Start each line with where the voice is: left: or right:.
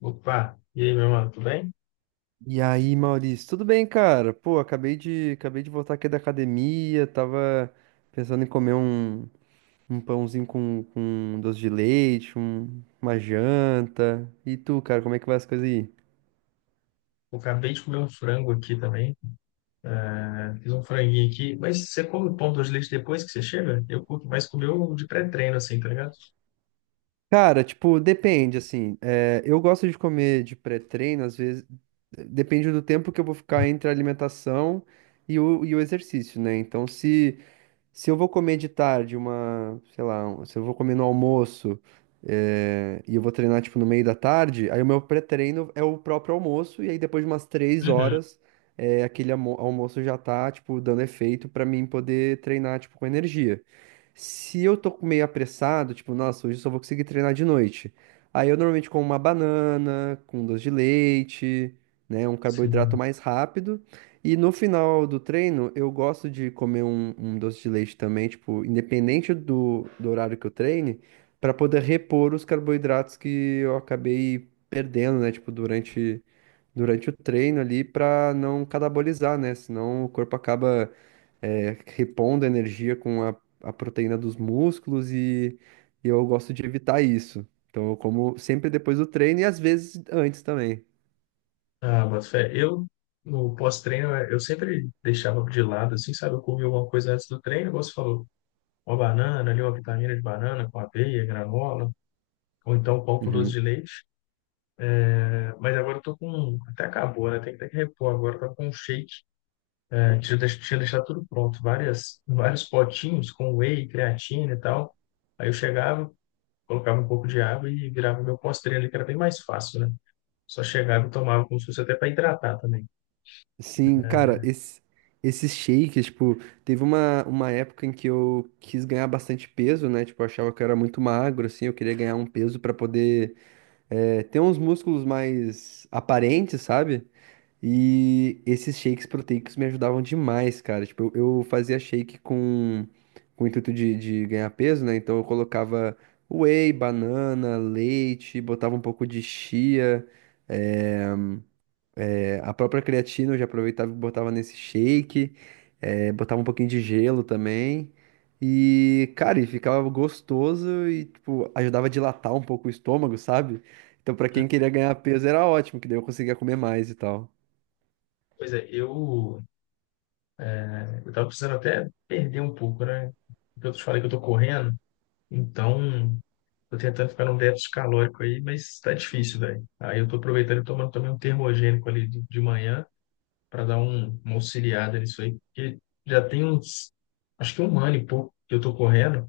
left: Opa, e aí, meu mano, tudo bem?
right: E aí, Maurício, tudo bem, cara? Pô, acabei de voltar aqui da academia, tava pensando em comer um pãozinho com doce de leite, uma janta. E tu, cara, como é que vai as coisas aí?
left: Eu acabei de comer um frango aqui também, né? Fiz um franguinho aqui. Mas você come o pão de leite depois que você chega? Eu curto mais comer o de pré-treino, assim, tá ligado?
right: Cara, tipo, depende, assim. Eu gosto de comer de pré-treino, às vezes. Depende do tempo que eu vou ficar entre a alimentação e o exercício, né? Então, se eu vou comer de tarde sei lá, se eu vou comer no almoço, e eu vou treinar tipo no meio da tarde, aí o meu pré-treino é o próprio almoço, e aí depois de umas três
left: Uhum.
right: horas, aquele almoço já tá, tipo, dando efeito pra mim poder treinar, tipo, com energia. Se eu tô meio apressado, tipo, nossa, hoje eu só vou conseguir treinar de noite. Aí eu normalmente como uma banana, com um doce de leite, né, um carboidrato
left: Sim.
right: mais rápido. E no final do treino, eu gosto de comer um doce de leite também, tipo, independente do horário que eu treine, para poder repor os carboidratos que eu acabei perdendo, né? Tipo, durante o treino ali, para não catabolizar, né? Senão o corpo acaba repondo a energia com a proteína dos músculos e eu gosto de evitar isso. Então eu como sempre depois do treino e às vezes antes também.
left: Ah, boto fé. No pós-treino, eu sempre deixava de lado, assim, sabe? Eu comia alguma coisa antes do treino, igual você falou. Uma banana ali, uma vitamina de banana com aveia, granola, ou então pão com doce
right: Uhum.
left: de leite. É, mas agora eu tô com... Até acabou, né? Tem que repor agora. Eu tô com um shake. Eu tinha deixado tudo pronto, vários potinhos com whey, creatina e tal. Aí eu chegava, colocava um pouco de água e virava meu pós ali, que era bem mais fácil, né? Só chegava e tomava como se fosse até para hidratar também.
right: Sim, cara, esses shakes, tipo, teve uma época em que eu quis ganhar bastante peso, né? Tipo, eu achava que eu era muito magro, assim, eu queria ganhar um peso pra poder ter uns músculos mais aparentes, sabe? E esses shakes proteicos me ajudavam demais, cara. Tipo, eu fazia shake com o intuito de ganhar peso, né? Então eu colocava whey, banana, leite, botava um pouco de chia. eh, A própria creatina eu já aproveitava e botava nesse shake, botava um pouquinho de gelo também. E, cara, e ficava gostoso e, tipo, ajudava a dilatar um pouco o estômago, sabe? Então, pra quem queria ganhar peso era ótimo, que daí eu conseguia comer mais e tal.
left: Pois é, eu tava precisando até perder um pouco, né? Porque eu te falei que eu tô correndo, então tô tentando ficar num déficit calórico aí, mas tá difícil, velho. Aí eu tô aproveitando e tomando também um termogênico ali de manhã para dar uma auxiliada nisso aí, porque já tem uns, acho que um ano e pouco que eu tô correndo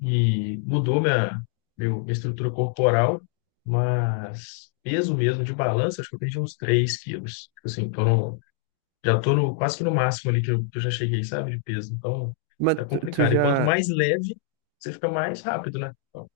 left: e mudou minha estrutura corporal, mas peso mesmo de balança, acho que eu perdi uns 3 quilos. Tipo assim, tô no- já tô no, quase que no máximo ali que que eu já cheguei, sabe, de peso. Então,
right: Mas
left: tá
right: tu, tu
left: complicado. E quanto
right: já,
left: mais leve, você fica mais rápido, né? Então,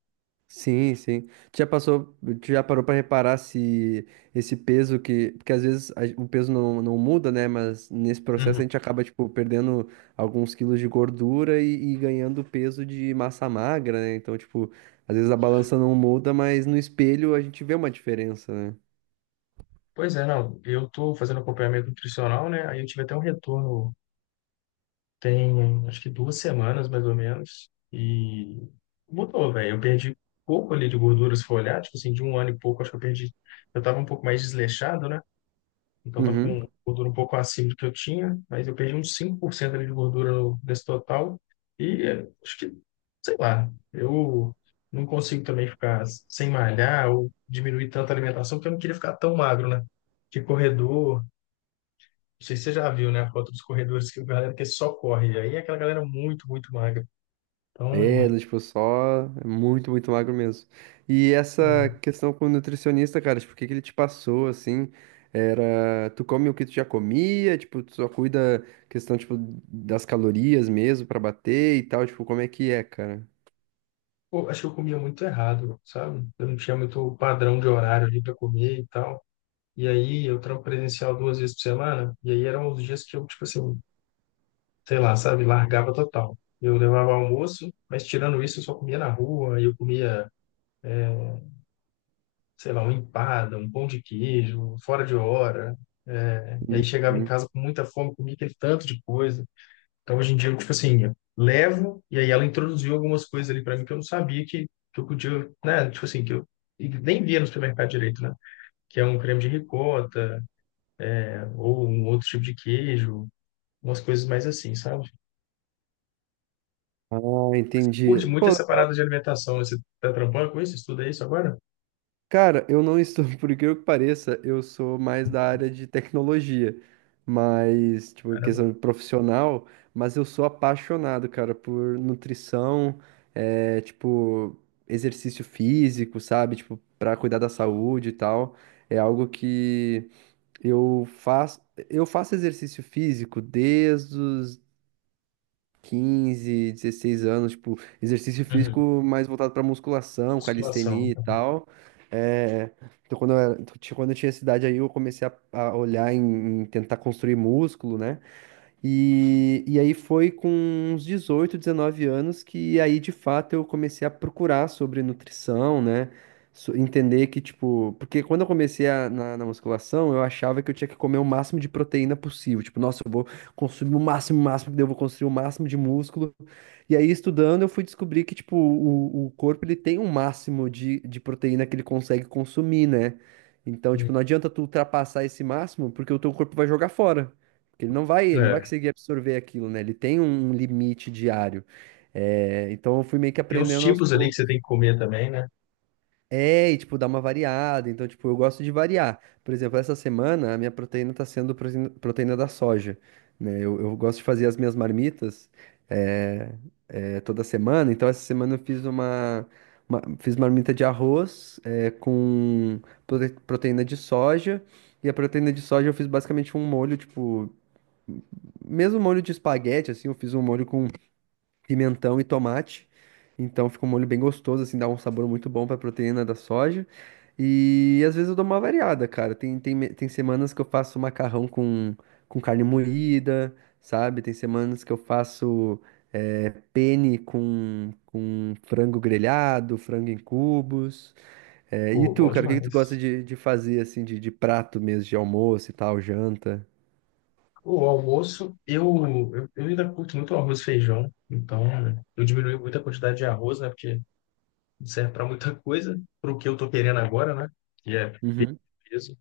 right: Sim, sim. Tu Já passou, tu já parou pra reparar se esse peso que, porque às vezes o peso não muda, né? Mas nesse processo a
left: uhum.
right: gente acaba tipo perdendo alguns quilos de gordura e ganhando peso de massa magra, né? Então, tipo, às vezes a balança não muda, mas no espelho a gente vê uma diferença, né?
left: Pois é, não, eu tô fazendo acompanhamento nutricional, né? Aí eu tive até um retorno. Tem acho que duas semanas, mais ou menos, e mudou, velho. Eu perdi pouco ali de gordura, se for olhar, tipo assim, de um ano e pouco, acho que eu perdi. Eu tava um pouco mais desleixado, né? Então tava
right: Uhum.
left: com gordura um pouco acima do que eu tinha, mas eu perdi uns 5% ali de gordura no, nesse total. E acho que, sei lá, eu não consigo também ficar sem malhar ou diminuir tanto a alimentação, porque eu não queria ficar tão magro, né? Que corredor, não sei se você já viu, né? A foto dos corredores, que a galera que é só corre. E aí é aquela galera muito, muito magra.
right: É,
left: Então,
right: do tipo, só é muito, muito magro mesmo. E essa
left: é,
right: questão com o nutricionista, cara, tipo, o que que ele te passou, assim, era, tu come o que tu já comia, tipo, tu só cuida questão, tipo, das calorias mesmo pra bater e tal, tipo, como é que é, cara?
left: pô, acho que eu comia muito errado, sabe? Eu não tinha muito padrão de horário ali para comer e tal. E aí eu trampo presencial duas vezes por semana. E aí eram os dias que eu, tipo assim, sei lá, sabe? Largava total. Eu levava almoço, mas tirando isso eu só comia na rua. E eu comia, sei lá, uma empada, um pão de queijo, fora de hora. É, e aí chegava em
right: Uhum.
left: casa com muita fome, comia aquele tanto de coisa. Então, hoje em dia, eu, tipo assim, eu levo, e aí ela introduziu algumas coisas ali para mim que eu não sabia que eu podia, né? Tipo assim, que eu e nem via no supermercado direito, né? Que é um creme de ricota, né, ou um outro tipo de queijo, umas coisas mais assim, sabe?
right: Ah, entendi.
left: Curte muito
right: Pô,
left: essa parada de alimentação, né? Você tá trampando com isso? Estuda isso agora?
right: cara, eu não estou, por incrível que pareça, eu sou mais da área de tecnologia, mas, tipo, em
left: Caramba.
right: questão de profissional, mas eu sou apaixonado, cara, por nutrição, tipo, exercício físico, sabe? Tipo, pra cuidar da saúde e tal. É algo que eu faço, eu faço exercício físico desde os 15, 16 anos, tipo, exercício
left: Uhum.
right: físico mais voltado pra musculação,
left: Musculação.
right: calistenia e tal. É, então, quando eu tinha essa idade aí, eu comecei a olhar em tentar construir músculo, né? E aí foi com uns 18, 19 anos que aí de fato eu comecei a procurar sobre nutrição, né? Entender que, tipo, porque quando eu comecei na musculação, eu achava que eu tinha que comer o máximo de proteína possível. Tipo, nossa, eu vou consumir o máximo, daí eu vou construir o máximo de músculo. E aí, estudando, eu fui descobrir que, tipo, o corpo ele tem um máximo de proteína que ele consegue consumir, né? Então,
left: Uhum.
right: tipo, não adianta tu ultrapassar esse máximo, porque o teu corpo vai jogar fora. Porque ele não vai
left: É.
right: conseguir absorver aquilo, né? Ele tem um limite diário. É, então eu fui meio que
left: Tem uns
right: aprendendo aos
left: tipos ali que você tem
right: poucos.
left: que comer também, né?
right: É, e tipo, dar uma variada. Então, tipo, eu gosto de variar. Por exemplo, essa semana a minha proteína tá sendo proteína da soja, né? Eu gosto de fazer as minhas marmitas é, toda semana. Então, essa semana eu fiz marmita de arroz com proteína de soja. E a proteína de soja eu fiz basicamente um molho, tipo mesmo molho de espaguete, assim, eu fiz um molho com pimentão e tomate. Então fica um molho bem gostoso, assim, dá um sabor muito bom pra proteína da soja. E às vezes eu dou uma variada, cara. Tem semanas que eu faço macarrão com carne moída, sabe? Tem semanas que eu faço penne com frango grelhado, frango em cubos. É, e
left: Pô,
right: tu,
left: bom
right: cara, o que que tu gosta
left: demais.
right: de fazer, assim, de prato mesmo, de almoço e tal, janta?
left: O almoço, eu ainda curto muito arroz e feijão, então eu diminui muito a quantidade de arroz, né? Porque não serve para muita coisa, para o que eu tô querendo agora, né? Que é
right: Uhum.
left: peso.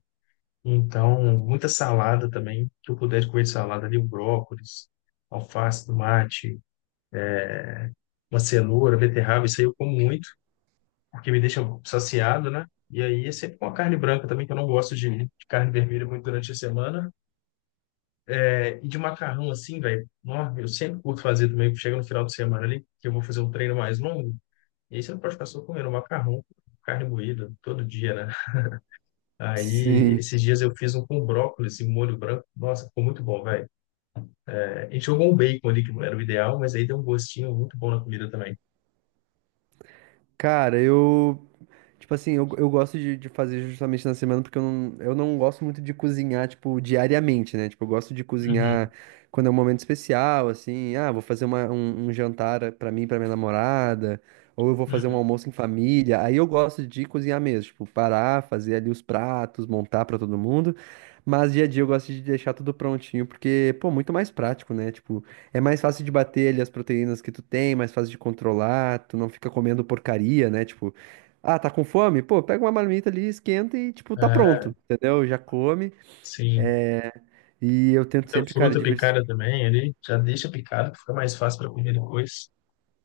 left: Então, muita salada também, que eu puder comer de salada ali, o brócolis, alface, tomate, uma cenoura, beterraba, isso aí eu como muito, porque me deixa saciado, né? E aí é sempre uma carne branca também, que eu não gosto de carne vermelha muito durante a semana. É, e de macarrão, assim, velho, nó, eu sempre curto fazer também, chega no final de semana ali, que eu vou fazer um treino mais longo, e aí você não pode ficar só comendo macarrão, carne moída, todo dia, né? Aí,
right: Sim.
left: esses dias eu fiz um com brócolis e molho branco, nossa, ficou muito bom, velho. É, a gente jogou um bacon ali, que não era o ideal, mas aí deu um gostinho muito bom na comida também.
right: Cara, eu tipo assim, eu gosto de fazer justamente na semana porque eu não gosto muito de cozinhar, tipo, diariamente, né? Tipo, eu gosto de cozinhar
left: Uhum,
right: quando é um momento especial, assim, ah, vou fazer um jantar pra mim, e pra minha namorada, ou eu vou fazer um
left: uhum.
right: almoço em família. Aí eu gosto de cozinhar mesmo, tipo, parar, fazer ali os pratos, montar pra todo mundo. Mas dia a dia eu gosto de deixar tudo prontinho, porque, pô, muito mais prático, né? Tipo, é mais fácil de bater ali as proteínas que tu tem, mais fácil de controlar, tu não fica comendo porcaria, né? Tipo, ah, tá com fome? Pô, pega uma marmita ali, esquenta e, tipo, tá
left: É,
right: pronto, entendeu? Já come.
left: sim.
right: E eu tento
left: Muita
right: sempre, cara.
left: fruta picada também ali, já deixa picado, que fica mais fácil para comer depois.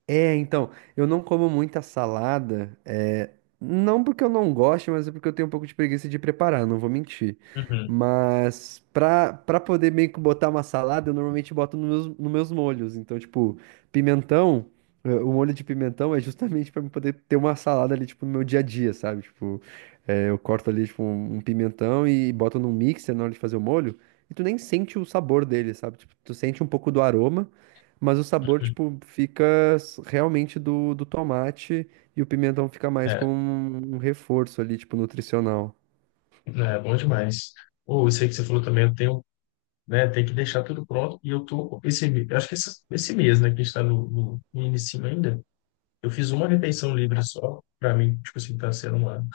right: É, então, eu não como muita salada, não porque eu não gosto, mas é porque eu tenho um pouco de preguiça de preparar, não vou mentir.
left: Uhum.
right: Mas pra poder meio que botar uma salada, eu normalmente boto nos meus molhos. Então, tipo, pimentão, o molho de pimentão é justamente pra eu poder ter uma salada ali, tipo, no meu dia a dia, sabe? Tipo, eu corto ali, tipo, um pimentão e boto num mixer na hora de fazer o molho, e tu nem sente o sabor dele, sabe? Tipo, tu sente um pouco do aroma. Mas o sabor,
left: Uhum.
right: tipo, fica realmente do tomate e o pimentão fica mais
left: É,
right: como um reforço ali, tipo, nutricional.
left: é bom demais. Ou isso aí que você falou também, eu tenho né? Tem que deixar tudo pronto. E eu tô eu acho que esse mês, né, que a gente está no início ainda, eu fiz uma refeição livre só. Para mim, tipo assim, tá sendo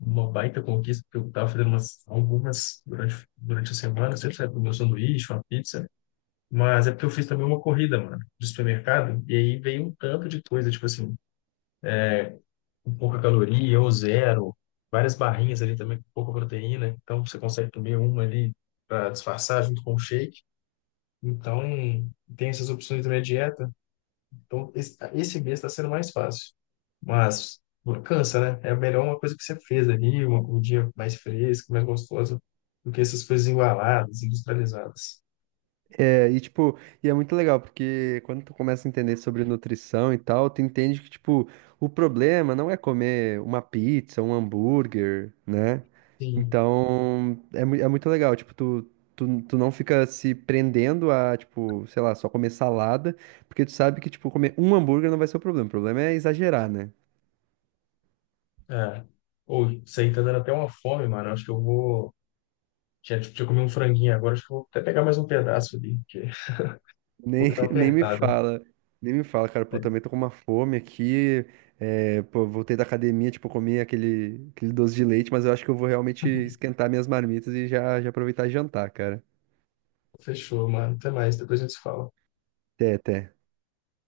left: uma baita conquista, porque eu tava fazendo umas, algumas durante a semana, sempre sabe, meu sanduíche, uma pizza. Mas é porque eu fiz também uma corrida, mano, do supermercado, e aí veio um tanto de coisa, tipo assim, com pouca caloria, ou zero, várias barrinhas ali também com pouca proteína, então você consegue comer uma ali para disfarçar junto com o shake. Então, tem essas opções também a dieta. Então, esse mês está sendo mais fácil. Mas cansa, né? É melhor uma coisa que você fez ali, dia mais fresco, mais gostoso, do que essas coisas embaladas, industrializadas.
right: É, e tipo, e é muito legal, porque quando tu começa a entender sobre nutrição e tal, tu entende que, tipo, o problema não é comer uma pizza, um hambúrguer, né?
left: Sim.
right: Então, é muito legal, tipo, tu não fica se prendendo a, tipo, sei lá, só comer salada, porque tu sabe que, tipo, comer um hambúrguer não vai ser o problema é exagerar, né?
left: É. Ou, isso aí tá dando até uma fome, mano. Acho que eu vou. Tinha comer um franguinho agora, acho que eu vou até pegar mais um pedaço ali, porque vou
right: Nem,
left: dar uma
right: nem me
left: apertada.
right: fala, nem me fala, cara, pô,
left: Aí,
right: também tô com uma fome aqui, pô, voltei da academia, tipo, comi aquele doce de leite, mas eu acho que eu vou realmente esquentar minhas marmitas e já, já aproveitar e jantar, cara.
left: fechou, mano. Até mais, depois a gente se fala.
right: Até, até.